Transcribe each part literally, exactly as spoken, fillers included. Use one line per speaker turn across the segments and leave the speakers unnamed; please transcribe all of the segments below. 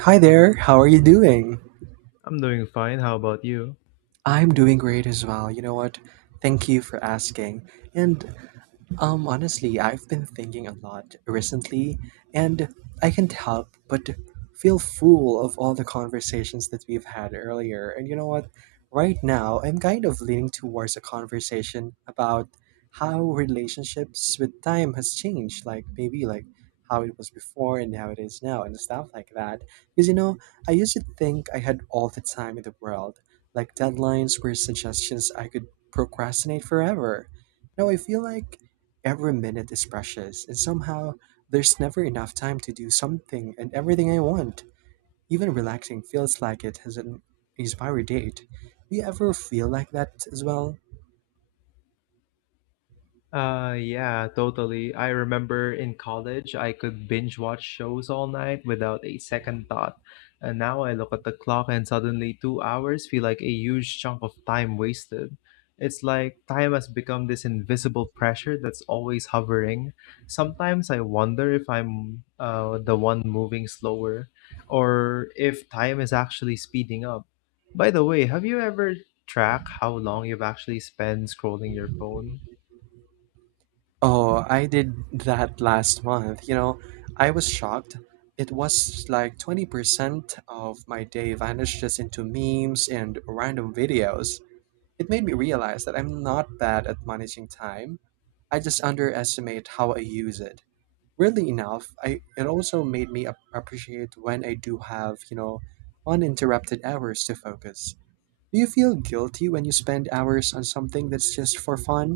Hi there, how are you doing?
I'm doing fine. How about you?
I'm doing great as well. You know what? Thank you for asking. And um, Honestly, I've been thinking a lot recently, and I can't help but feel full of all the conversations that we've had earlier. And you know what? Right now, I'm kind of leaning towards a conversation about how relationships with time has changed, like maybe like how it was before and how it is now and stuff like that. Because you know, I used to think I had all the time in the world. Like deadlines were suggestions I could procrastinate forever. Now I feel like every minute is precious, and somehow there's never enough time to do something and everything I want. Even relaxing feels like it has an expiry date. Do you ever feel like that as well?
Uh, yeah, totally. I remember in college, I could binge watch shows all night without a second thought. And now I look at the clock and suddenly two hours feel like a huge chunk of time wasted. It's like time has become this invisible pressure that's always hovering. Sometimes I wonder if I'm uh, the one moving slower or if time is actually speeding up. By the way, have you ever tracked how long you've actually spent scrolling your phone?
Oh, I did that last month. You know, I was shocked. It was like twenty percent of my day vanished just into memes and random videos. It made me realize that I'm not bad at managing time. I just underestimate how I use it. Weirdly enough, I it also made me ap- appreciate when I do have, you know, uninterrupted hours to focus. Do you feel guilty when you spend hours on something that's just for fun?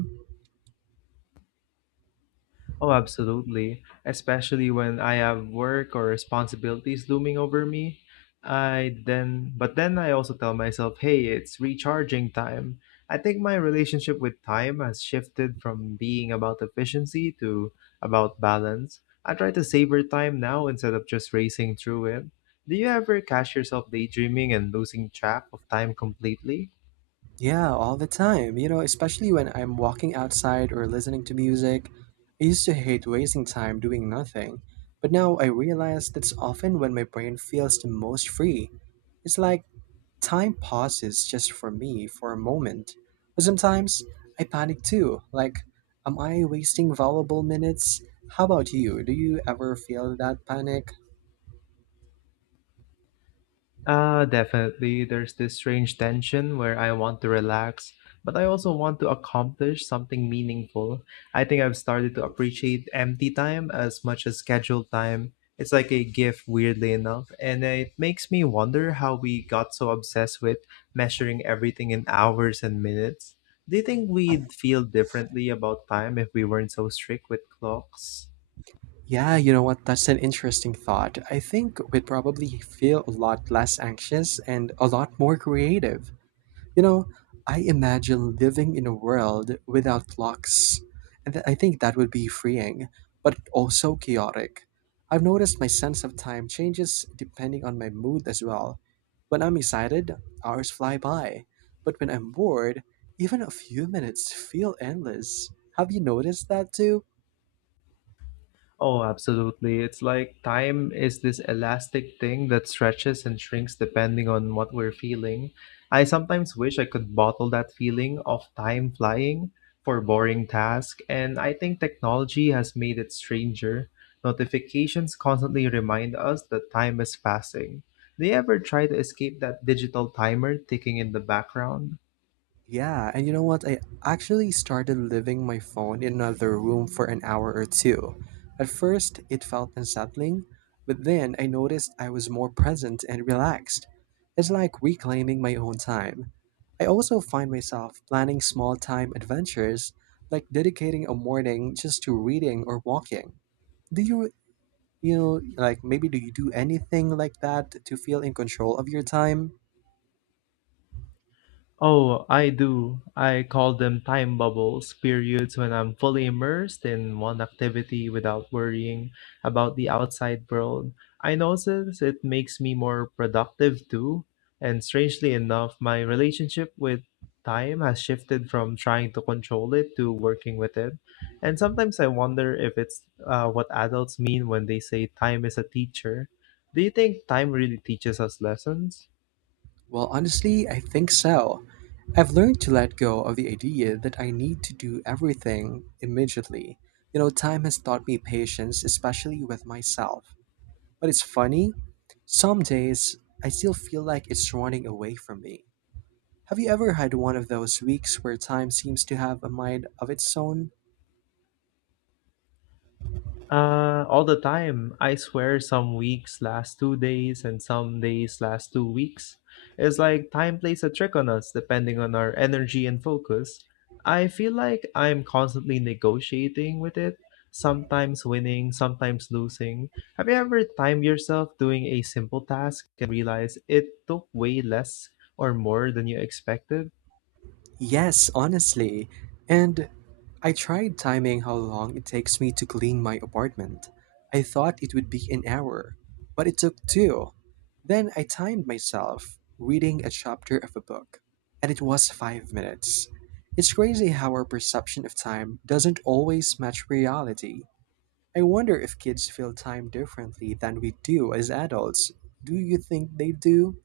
Oh, absolutely. Especially when I have work or responsibilities looming over me. I then, but then I also tell myself, hey, it's recharging time. I think my relationship with time has shifted from being about efficiency to about balance. I try to savor time now instead of just racing through it. Do you ever catch yourself daydreaming and losing track of time completely?
Yeah, all the time. You know, especially when I'm walking outside or listening to music. I used to hate wasting time doing nothing, but now I realize that's often when my brain feels the most free. It's like time pauses just for me for a moment, but sometimes I panic too. Like, am I wasting valuable minutes? How about you? Do you ever feel that panic?
Uh, definitely. There's this strange tension where I want to relax, but I also want to accomplish something meaningful. I think I've started to appreciate empty time as much as scheduled time. It's like a gift, weirdly enough, and it makes me wonder how we got so obsessed with measuring everything in hours and minutes. Do you think we'd feel differently about time if we weren't so strict with clocks?
Yeah, you know what? That's an interesting thought. I think we'd probably feel a lot less anxious and a lot more creative. You know, I imagine living in a world without clocks, and th- I think that would be freeing, but also chaotic. I've noticed my sense of time changes depending on my mood as well. When I'm excited, hours fly by, but when I'm bored, even a few minutes feel endless. Have you noticed that too?
Oh, absolutely. It's like time is this elastic thing that stretches and shrinks depending on what we're feeling. I sometimes wish I could bottle that feeling of time flying for boring tasks, and I think technology has made it stranger. Notifications constantly remind us that time is passing. Do you ever try to escape that digital timer ticking in the background?
Yeah, and you know what? I actually started leaving my phone in another room for an hour or two. At first, it felt unsettling, but then I noticed I was more present and relaxed. It's like reclaiming my own time. I also find myself planning small time adventures, like dedicating a morning just to reading or walking. Do you, you know, like maybe do you do anything like that to feel in control of your time?
Oh, I do. I call them time bubbles, periods when I'm fully immersed in one activity without worrying about the outside world. I notice it makes me more productive too. And strangely enough, my relationship with time has shifted from trying to control it to working with it. And sometimes I wonder if it's uh, what adults mean when they say time is a teacher. Do you think time really teaches us lessons?
Well, honestly, I think so. I've learned to let go of the idea that I need to do everything immediately. You know, time has taught me patience, especially with myself. But it's funny, some days I still feel like it's running away from me. Have you ever had one of those weeks where time seems to have a mind of its own?
Uh, all the time. I swear some weeks last two days and some days last two weeks. It's like time plays a trick on us depending on our energy and focus. I feel like I'm constantly negotiating with it, sometimes winning, sometimes losing. Have you ever timed yourself doing a simple task and realize it took way less or more than you expected?
Yes, honestly. And I tried timing how long it takes me to clean my apartment. I thought it would be an hour, but it took two. Then I timed myself reading a chapter of a book, and it was five minutes. It's crazy how our perception of time doesn't always match reality. I wonder if kids feel time differently than we do as adults. Do you think they do?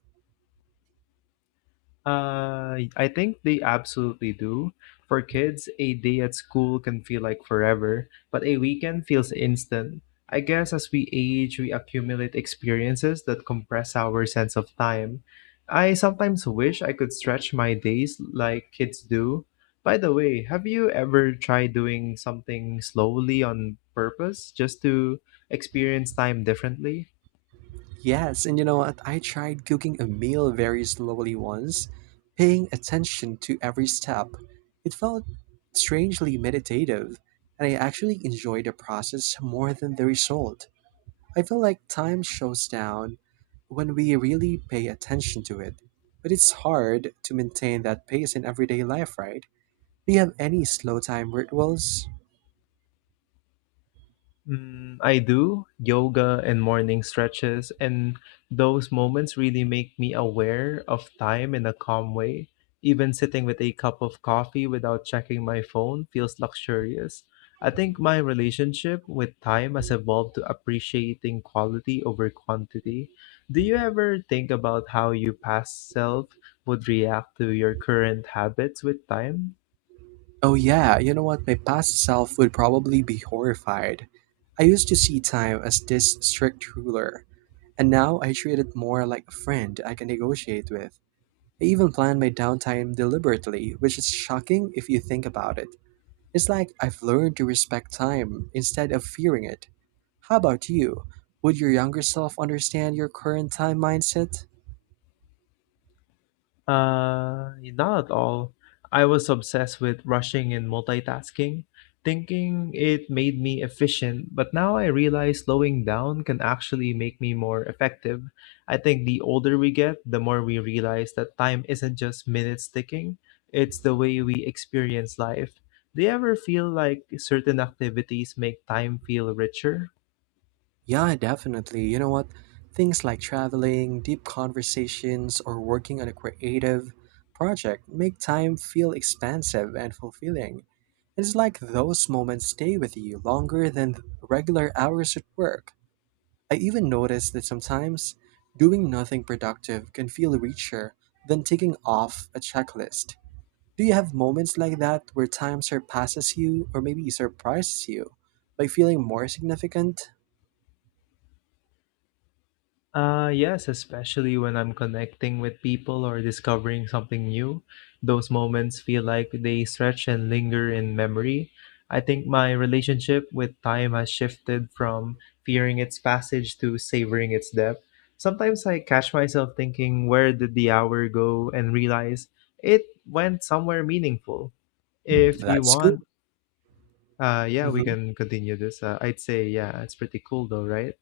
Uh, I think they absolutely do. For kids, a day at school can feel like forever, but a weekend feels instant. I guess as we age, we accumulate experiences that compress our sense of time. I sometimes wish I could stretch my days like kids do. By the way, have you ever tried doing something slowly on purpose just to experience time differently?
Yes, and you know what? I tried cooking a meal very slowly once, paying attention to every step. It felt strangely meditative, and I actually enjoyed the process more than the result. I feel like time slows down when we really pay attention to it. But it's hard to maintain that pace in everyday life, right? Do you have any slow time rituals?
Mm, I do yoga and morning stretches, and those moments really make me aware of time in a calm way. Even sitting with a cup of coffee without checking my phone feels luxurious. I think my relationship with time has evolved to appreciating quality over quantity. Do you ever think about how your past self would react to your current habits with time?
Oh yeah, you know what? My past self would probably be horrified. I used to see time as this strict ruler, and now I treat it more like a friend I can negotiate with. I even plan my downtime deliberately, which is shocking if you think about it. It's like I've learned to respect time instead of fearing it. How about you? Would your younger self understand your current time mindset?
Uh, not at all. I was obsessed with rushing and multitasking, thinking it made me efficient, but now I realize slowing down can actually make me more effective. I think the older we get, the more we realize that time isn't just minutes ticking, it's the way we experience life. Do you ever feel like certain activities make time feel richer?
Yeah, definitely. You know what? Things like traveling, deep conversations, or working on a creative project make time feel expansive and fulfilling. It's like those moments stay with you longer than the regular hours at work. I even noticed that sometimes doing nothing productive can feel richer than ticking off a checklist. Do you have moments like that where time surpasses you or maybe surprises you by feeling more significant?
Uh, yes, especially when I'm connecting with people or discovering something new. Those moments feel like they stretch and linger in memory. I think my relationship with time has shifted from fearing its passage to savoring its depth. Sometimes I catch myself thinking, where did the hour go? And realize it went somewhere meaningful. If you
That's cool.
want, uh, yeah, we can continue this. Uh, I'd say, yeah, it's pretty cool though, right?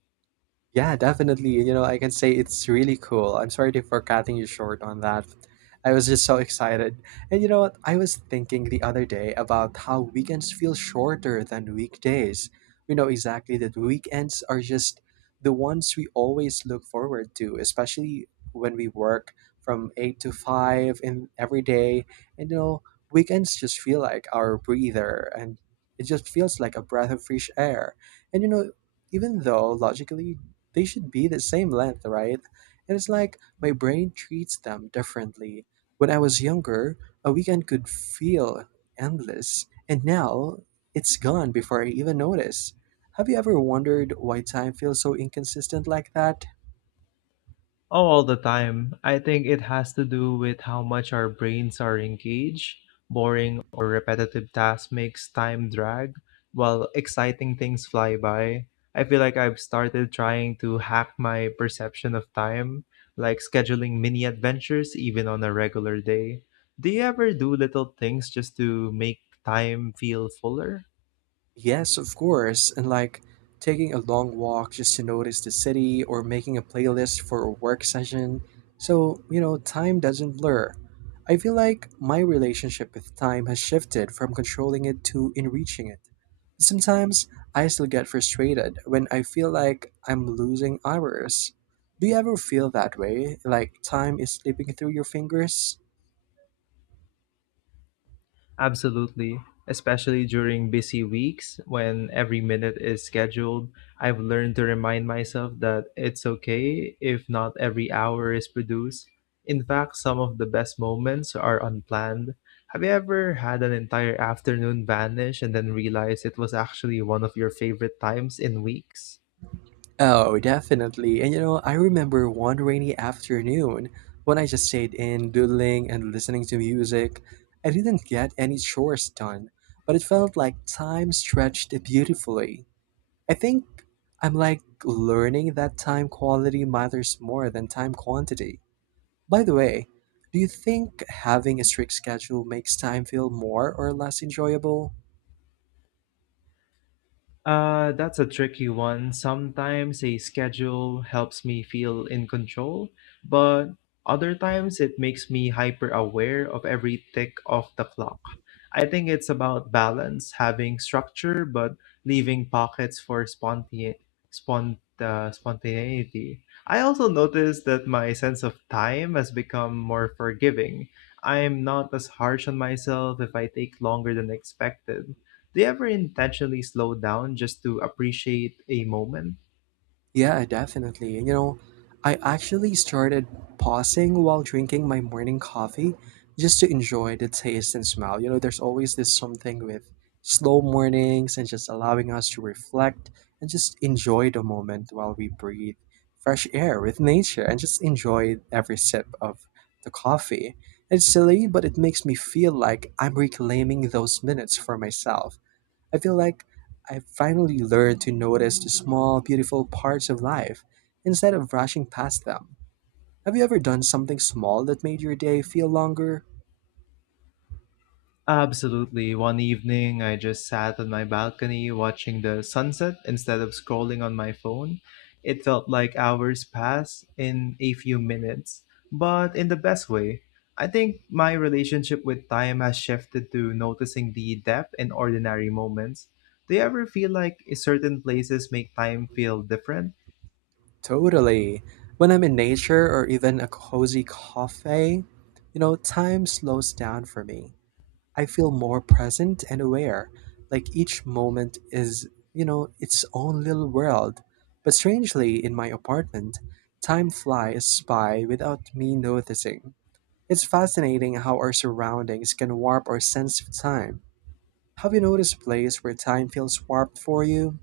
Yeah, definitely. You know, I can say it's really cool. I'm sorry to- for cutting you short on that. I was just so excited. And you know what? I was thinking the other day about how weekends feel shorter than weekdays. We know exactly that weekends are just the ones we always look forward to, especially when we work from eight to five in every day. And you know, weekends just feel like our breather and it just feels like a breath of fresh air. And you know, even though logically they should be the same length, right? And it's like my brain treats them differently. When I was younger, a weekend could feel endless, and now it's gone before I even notice. Have you ever wondered why time feels so inconsistent like that?
Oh, all the time. I think it has to do with how much our brains are engaged. Boring or repetitive tasks makes time drag, while exciting things fly by. I feel like I've started trying to hack my perception of time, like scheduling mini adventures even on a regular day. Do you ever do little things just to make time feel fuller?
Yes, of course, and like taking a long walk just to notice the city or making a playlist for a work session. So, you know, time doesn't blur. I feel like my relationship with time has shifted from controlling it to enriching it. Sometimes I still get frustrated when I feel like I'm losing hours. Do you ever feel that way? Like time is slipping through your fingers?
Absolutely. Especially during busy weeks when every minute is scheduled, I've learned to remind myself that it's okay if not every hour is produced. In fact, some of the best moments are unplanned. Have you ever had an entire afternoon vanish and then realized it was actually one of your favorite times in weeks?
Oh, definitely. And you know, I remember one rainy afternoon when I just stayed in doodling and listening to music. I didn't get any chores done, but it felt like time stretched beautifully. I think I'm like learning that time quality matters more than time quantity. By the way, do you think having a strict schedule makes time feel more or less enjoyable?
Uh, that's a tricky one. Sometimes a schedule helps me feel in control, but other times it makes me hyper aware of every tick of the clock. I think it's about balance, having structure, but leaving pockets for sponte- spont- uh, spontaneity. I also noticed that my sense of time has become more forgiving. I'm not as harsh on myself if I take longer than expected. Do you ever intentionally slow down just to appreciate a moment?
Yeah, definitely. You know, I actually started pausing while drinking my morning coffee just to enjoy the taste and smell. You know, there's always this something with slow mornings and just allowing us to reflect and just enjoy the moment while we breathe fresh air with nature and just enjoy every sip of the coffee. It's silly, but it makes me feel like I'm reclaiming those minutes for myself. I feel like I've finally learned to notice the small, beautiful parts of life instead of rushing past them. Have you ever done something small that made your day feel longer?
Absolutely. One evening, I just sat on my balcony watching the sunset instead of scrolling on my phone. It felt like hours passed in a few minutes, but in the best way. I think my relationship with time has shifted to noticing the depth in ordinary moments. Do you ever feel like certain places make time feel different?
Totally. When I'm in nature or even a cozy cafe, you know, time slows down for me. I feel more present and aware, like each moment is, you know, its own little world. But strangely, in my apartment, time flies by without me noticing. It's fascinating how our surroundings can warp our sense of time. Have you noticed a place where time feels warped for you?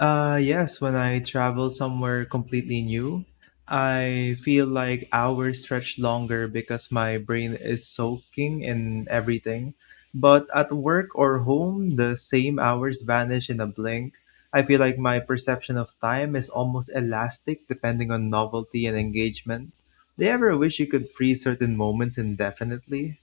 Uh, yes, when I travel somewhere completely new, I feel like hours stretch longer because my brain is soaking in everything. But at work or home, the same hours vanish in a blink. I feel like my perception of time is almost elastic depending on novelty and engagement. Do you ever wish you could freeze certain moments indefinitely?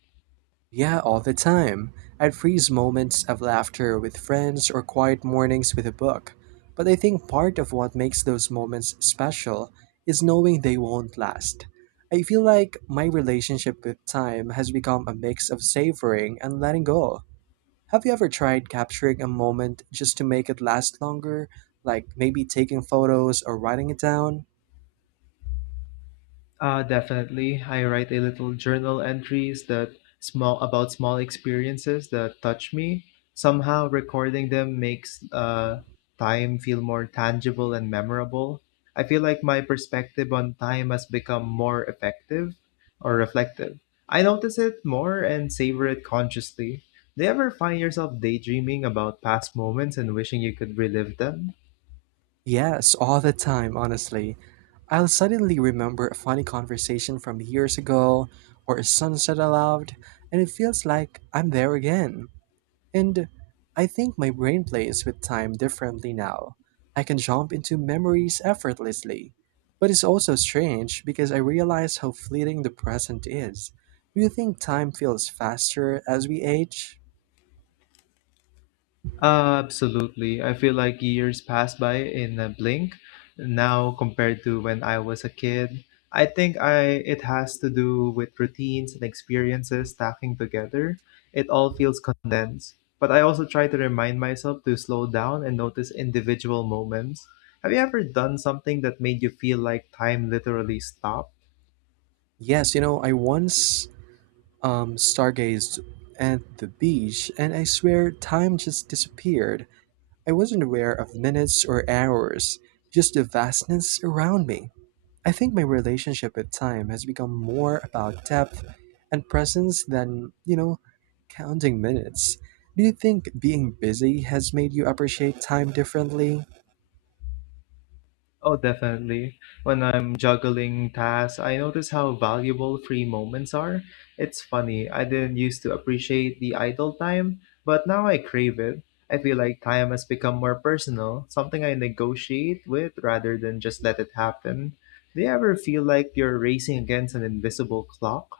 Yeah, all the time. I'd freeze moments of laughter with friends or quiet mornings with a book. But I think part of what makes those moments special is knowing they won't last. I feel like my relationship with time has become a mix of savoring and letting go. Have you ever tried capturing a moment just to make it last longer, like maybe taking photos or writing it down?
Uh, definitely. I write a little journal entries that small about small experiences that touch me. Somehow recording them makes uh, time feel more tangible and memorable. I feel like my perspective on time has become more effective or reflective. I notice it more and savor it consciously. Do you ever find yourself daydreaming about past moments and wishing you could relive them?
Yes, all the time, honestly. I'll suddenly remember a funny conversation from years ago or a sunset aloud, and it feels like I'm there again. And I think my brain plays with time differently now. I can jump into memories effortlessly. But it's also strange because I realize how fleeting the present is. Do you think time feels faster as we age?
Uh, absolutely. I feel like years pass by in a blink now compared to when I was a kid. I think I it has to do with routines and experiences stacking together. It all feels condensed. But I also try to remind myself to slow down and notice individual moments. Have you ever done something that made you feel like time literally stopped?
Yes, you know, I once um, stargazed at the beach and I swear time just disappeared. I wasn't aware of minutes or hours, just the vastness around me. I think my relationship with time has become more about depth and presence than, you know, counting minutes. Do you think being busy has made you appreciate time differently?
Oh, definitely. When I'm juggling tasks, I notice how valuable free moments are. It's funny, I didn't used to appreciate the idle time, but now I crave it. I feel like time has become more personal, something I negotiate with rather than just let it happen. Do you ever feel like you're racing against an invisible clock?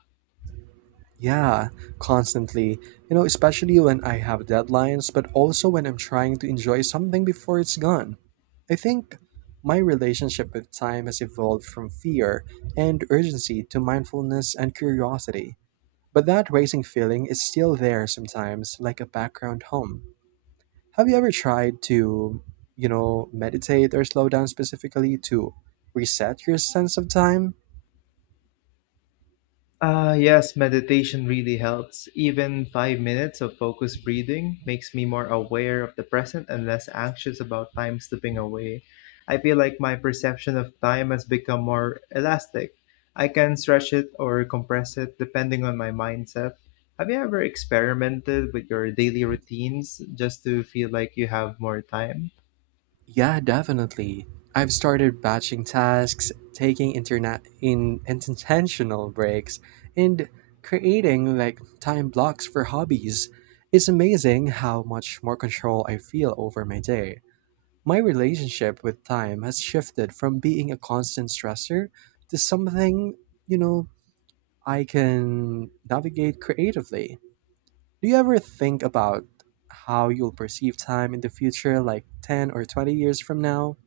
Yeah, constantly. You know, especially when I have deadlines, but also when I'm trying to enjoy something before it's gone. I think my relationship with time has evolved from fear and urgency to mindfulness and curiosity. But that racing feeling is still there sometimes, like a background hum. Have you ever tried to, you know, meditate or slow down specifically to reset your sense of time?
Uh, yes, meditation really helps. Even five minutes of focused breathing makes me more aware of the present and less anxious about time slipping away. I feel like my perception of time has become more elastic. I can stretch it or compress it depending on my mindset. Have you ever experimented with your daily routines just to feel like you have more time?
Yeah, definitely. I've started batching tasks, taking interna- in intentional breaks, and creating like time blocks for hobbies. It's amazing how much more control I feel over my day. My relationship with time has shifted from being a constant stressor to something, you know, I can navigate creatively. Do you ever think about how you'll perceive time in the future, like ten or twenty years from now?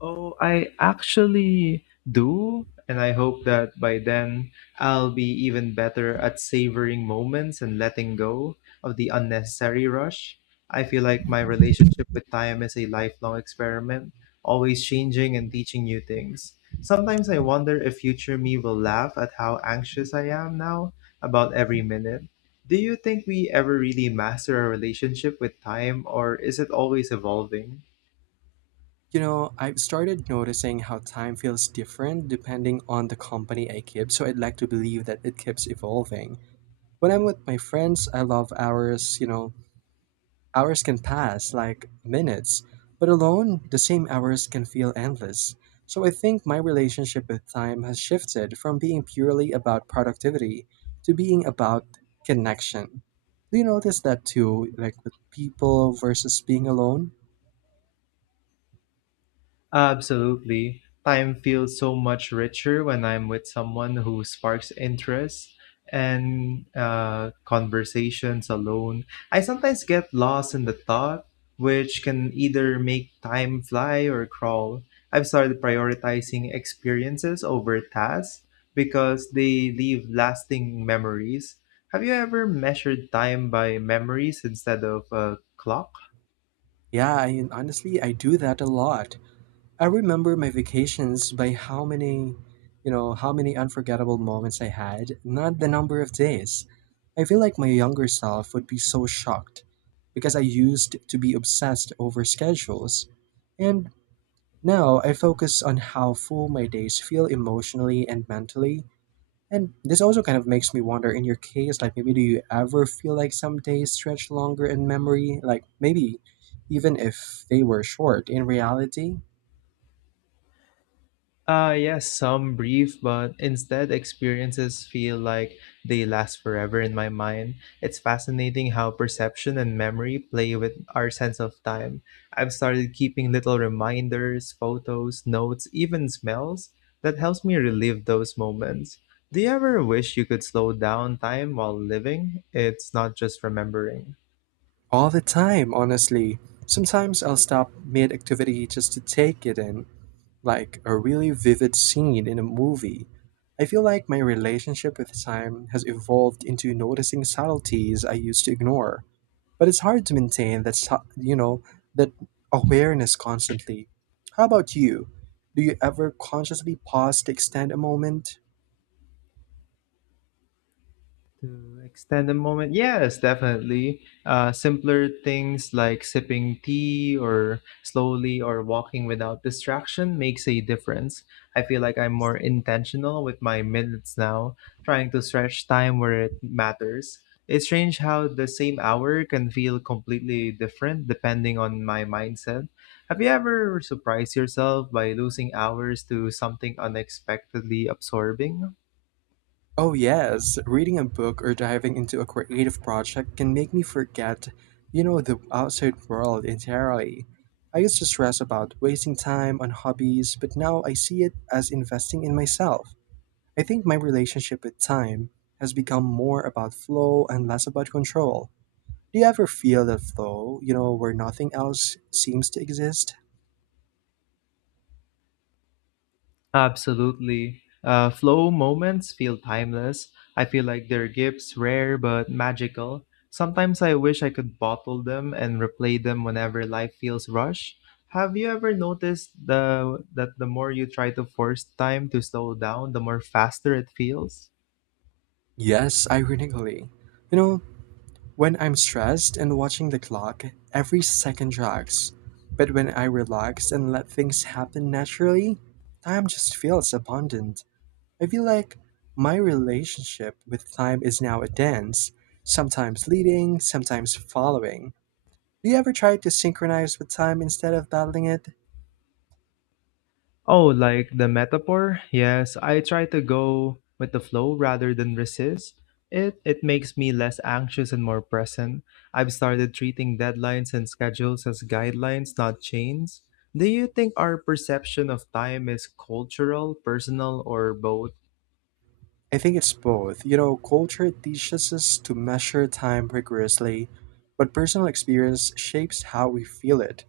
Oh, I actually do, and I hope that by then I'll be even better at savoring moments and letting go of the unnecessary rush. I feel like my relationship with time is a lifelong experiment, always changing and teaching new things. Sometimes I wonder if future me will laugh at how anxious I am now about every minute. Do you think we ever really master our relationship with time, or is it always evolving?
You know, I've started noticing how time feels different depending on the company I keep, so I'd like to believe that it keeps evolving. When I'm with my friends, I love hours, you know, hours can pass like minutes, but alone, the same hours can feel endless. So I think my relationship with time has shifted from being purely about productivity to being about connection. Do you notice that too, like with people versus being alone?
Absolutely. Time feels so much richer when I'm with someone who sparks interest and uh, conversations alone. I sometimes get lost in the thought, which can either make time fly or crawl. I've started prioritizing experiences over tasks because they leave lasting memories. Have you ever measured time by memories instead of a clock?
Yeah, I, honestly, I do that a lot. I remember my vacations by how many, you know, how many unforgettable moments I had, not the number of days. I feel like my younger self would be so shocked because I used to be obsessed over schedules. And now I focus on how full my days feel emotionally and mentally. And this also kind of makes me wonder in your case, like maybe do you ever feel like some days stretch longer in memory? Like maybe even if they were short in reality?
Uh, yes, some brief, but instead experiences feel like they last forever in my mind. It's fascinating how perception and memory play with our sense of time. I've started keeping little reminders, photos, notes, even smells that helps me relive those moments. Do you ever wish you could slow down time while living? It's not just remembering.
All the time, honestly. Sometimes I'll stop mid activity just to take it in, like a really vivid scene in a movie. I feel like my relationship with time has evolved into noticing subtleties I used to ignore, but it's hard to maintain that su- you know that awareness constantly. How about you? Do you ever consciously pause to extend a moment?
To extend the moment, yes, definitely. Uh, simpler things like sipping tea or slowly or walking without distraction makes a difference. I feel like I'm more intentional with my minutes now, trying to stretch time where it matters. It's strange how the same hour can feel completely different depending on my mindset. Have you ever surprised yourself by losing hours to something unexpectedly absorbing?
Oh, yes. Reading a book or diving into a creative project can make me forget, you know, the outside world entirely. I used to stress about wasting time on hobbies, but now I see it as investing in myself. I think my relationship with time has become more about flow and less about control. Do you ever feel that flow, you know, where nothing else seems to exist?
Absolutely. Uh, flow moments feel timeless. I feel like they're gifts, rare but magical. Sometimes I wish I could bottle them and replay them whenever life feels rushed. Have you ever noticed the that the more you try to force time to slow down, the more faster it feels?
Yes, ironically. You know, When I'm stressed and watching the clock, every second drags. But when I relax and let things happen naturally, time just feels abundant. I feel like my relationship with time is now a dance, sometimes leading, sometimes following. Do you ever try to synchronize with time instead of battling it?
Oh, like the metaphor? Yes, I try to go with the flow rather than resist. It it makes me less anxious and more present. I've started treating deadlines and schedules as guidelines, not chains. Do you think our perception of time is cultural, personal, or both?
I think it's both. You know, culture teaches us to measure time rigorously, but personal experience shapes how we feel it.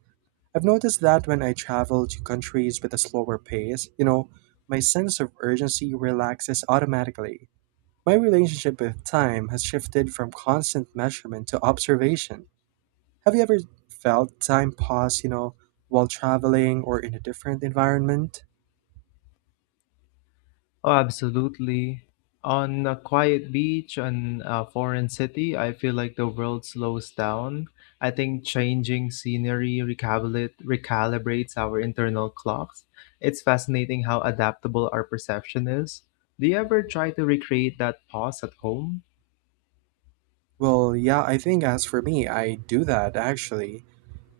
I've noticed that when I travel to countries with a slower pace, you know, my sense of urgency relaxes automatically. My relationship with time has shifted from constant measurement to observation. Have you ever felt time pause, you know, while traveling or in a different environment?
Oh, absolutely. On a quiet beach in a foreign city, I feel like the world slows down. I think changing scenery recalibra- recalibrates our internal clocks. It's fascinating how adaptable our perception is. Do you ever try to recreate that pause at home?
Well, yeah, I think as for me, I do that actually.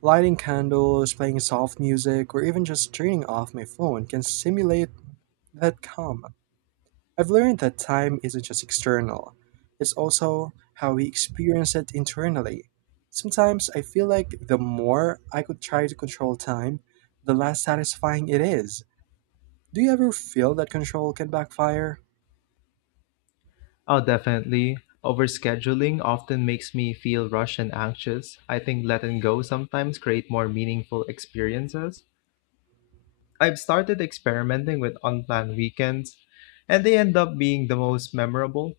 Lighting candles, playing soft music, or even just turning off my phone can simulate that calm. I've learned that time isn't just external, it's also how we experience it internally. Sometimes I feel like the more I could try to control time, the less satisfying it is. Do you ever feel that control can backfire?
Oh, definitely. Overscheduling often makes me feel rushed and anxious. I think letting go sometimes create more meaningful experiences. I've started experimenting with unplanned weekends, and they end up being the most memorable.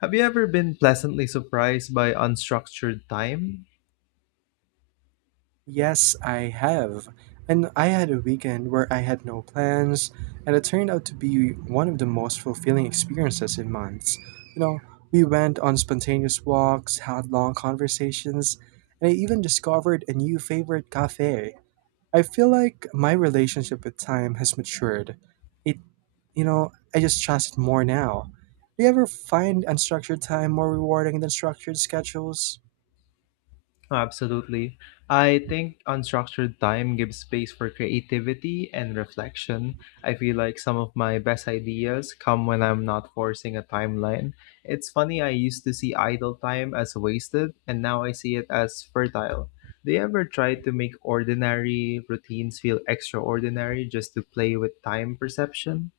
Have you ever been pleasantly surprised by unstructured time?
Yes, I have. And I had a weekend where I had no plans, and it turned out to be one of the most fulfilling experiences in months. You know, we went on spontaneous walks, had long conversations, and I even discovered a new favorite cafe. I feel like my relationship with time has matured. It, you know, I just trust it more now. Do you ever find unstructured time more rewarding than structured schedules?
Absolutely. I think unstructured time gives space for creativity and reflection. I feel like some of my best ideas come when I'm not forcing a timeline. It's funny, I used to see idle time as wasted, and now I see it as fertile. Do you ever try to make ordinary routines feel extraordinary just to play with time perception?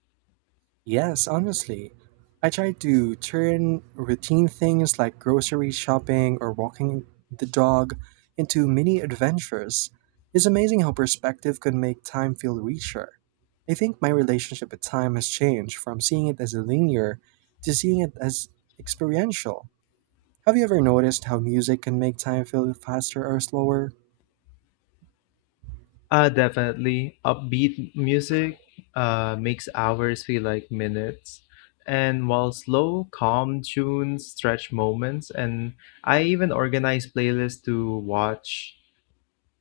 Yes, honestly. I try to turn routine things like grocery shopping or walking the dog into mini adventures. It's amazing how perspective can make time feel richer. I think my relationship with time has changed from seeing it as linear to seeing it as experiential. Have you ever noticed how music can make time feel faster or slower?
Uh, definitely. Upbeat music uh, makes hours feel like minutes. And while slow, calm tunes stretch moments, and I even organize playlists to watch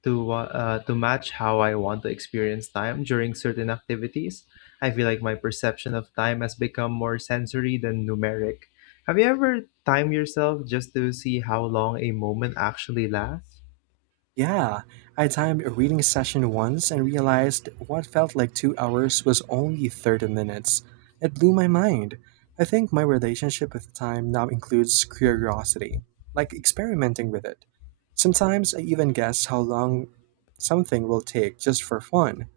to wa- uh, to match how I want to experience time during certain activities. I feel like my perception of time has become more sensory than numeric. Have you ever timed yourself just to see how long a moment actually lasts?
Yeah, I timed a reading session once and realized what felt like two hours was only thirty minutes. It blew my mind. I think my relationship with time now includes curiosity, like experimenting with it. Sometimes I even guess how long something will take just for fun.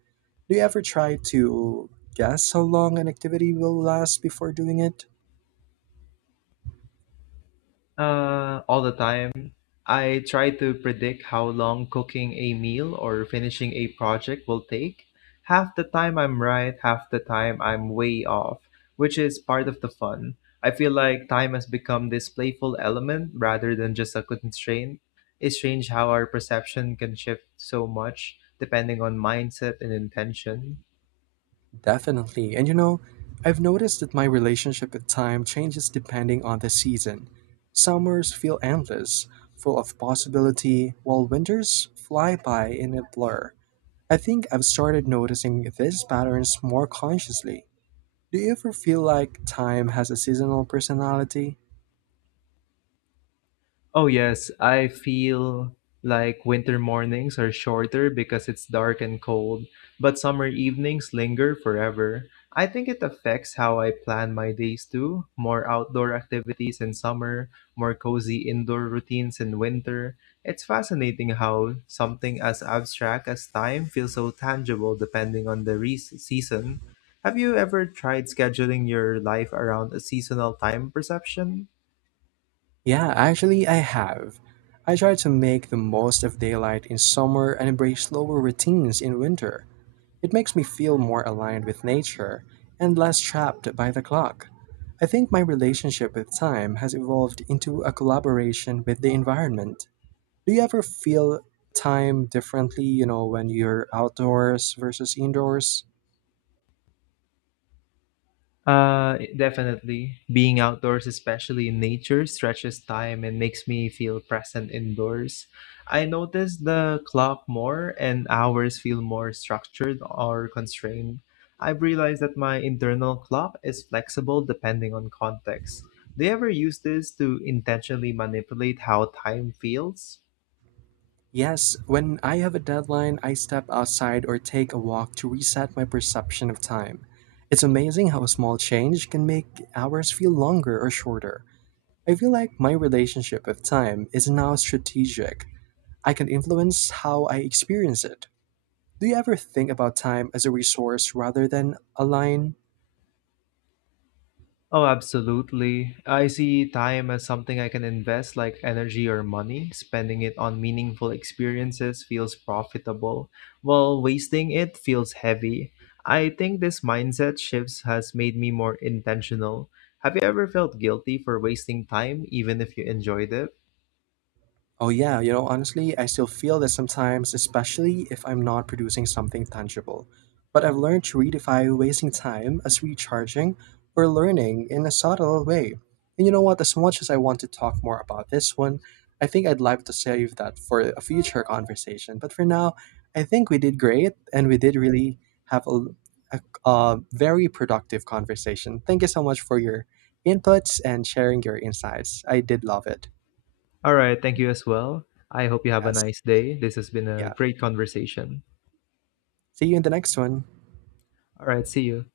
Do you ever try to guess how long an activity will last before doing it?
Uh, all the time. I try to predict how long cooking a meal or finishing a project will take. Half the time I'm right, half the time I'm way off, which is part of the fun. I feel like time has become this playful element rather than just a constraint. It's strange how our perception can shift so much depending on mindset and intention.
Definitely. And you know, I've noticed that my relationship with time changes depending on the season. Summers feel endless, full of possibility, while winters fly by in a blur. I think I've started noticing these patterns more consciously. Do you ever feel like time has a seasonal personality?
Oh, yes, I feel like winter mornings are shorter because it's dark and cold, but summer evenings linger forever. I think it affects how I plan my days too. More outdoor activities in summer, more cozy indoor routines in winter. It's fascinating how something as abstract as time feels so tangible depending on the re- season. Have you ever tried scheduling your life around a seasonal time perception?
Yeah, actually, I have. I try to make the most of daylight in summer and embrace slower routines in winter. It makes me feel more aligned with nature and less trapped by the clock. I think my relationship with time has evolved into a collaboration with the environment. Do you ever feel time differently, you know, when you're outdoors versus indoors?
Uh, definitely. Being outdoors, especially in nature, stretches time and makes me feel present indoors. I notice the clock more and hours feel more structured or constrained. I've realized that my internal clock is flexible depending on context. Do you ever use this to intentionally manipulate how time feels?
Yes, when I have a deadline, I step outside or take a walk to reset my perception of time. It's amazing how a small change can make hours feel longer or shorter. I feel like my relationship with time is now strategic I can influence how I experience it. Do you ever think about time as a resource rather than a line?
Oh, absolutely. I see time as something I can invest like energy or money. Spending it on meaningful experiences feels profitable, while wasting it feels heavy. I think this mindset shifts has made me more intentional. Have you ever felt guilty for wasting time even if you enjoyed it?
Oh, yeah, you know, honestly, I still feel that sometimes, especially if I'm not producing something tangible. But I've learned to redefine wasting time as recharging or learning in a subtle way. And you know what? As much as I want to talk more about this one, I think I'd like to save that for a future conversation. But for now, I think we did great and we did really have a, a, a very productive conversation. Thank you so much for your inputs and sharing your insights. I did love it.
All right, thank you as well. I hope you have a
Yes.
nice day. This has been a
Yeah.
great conversation.
See you in the next one.
All right, see you.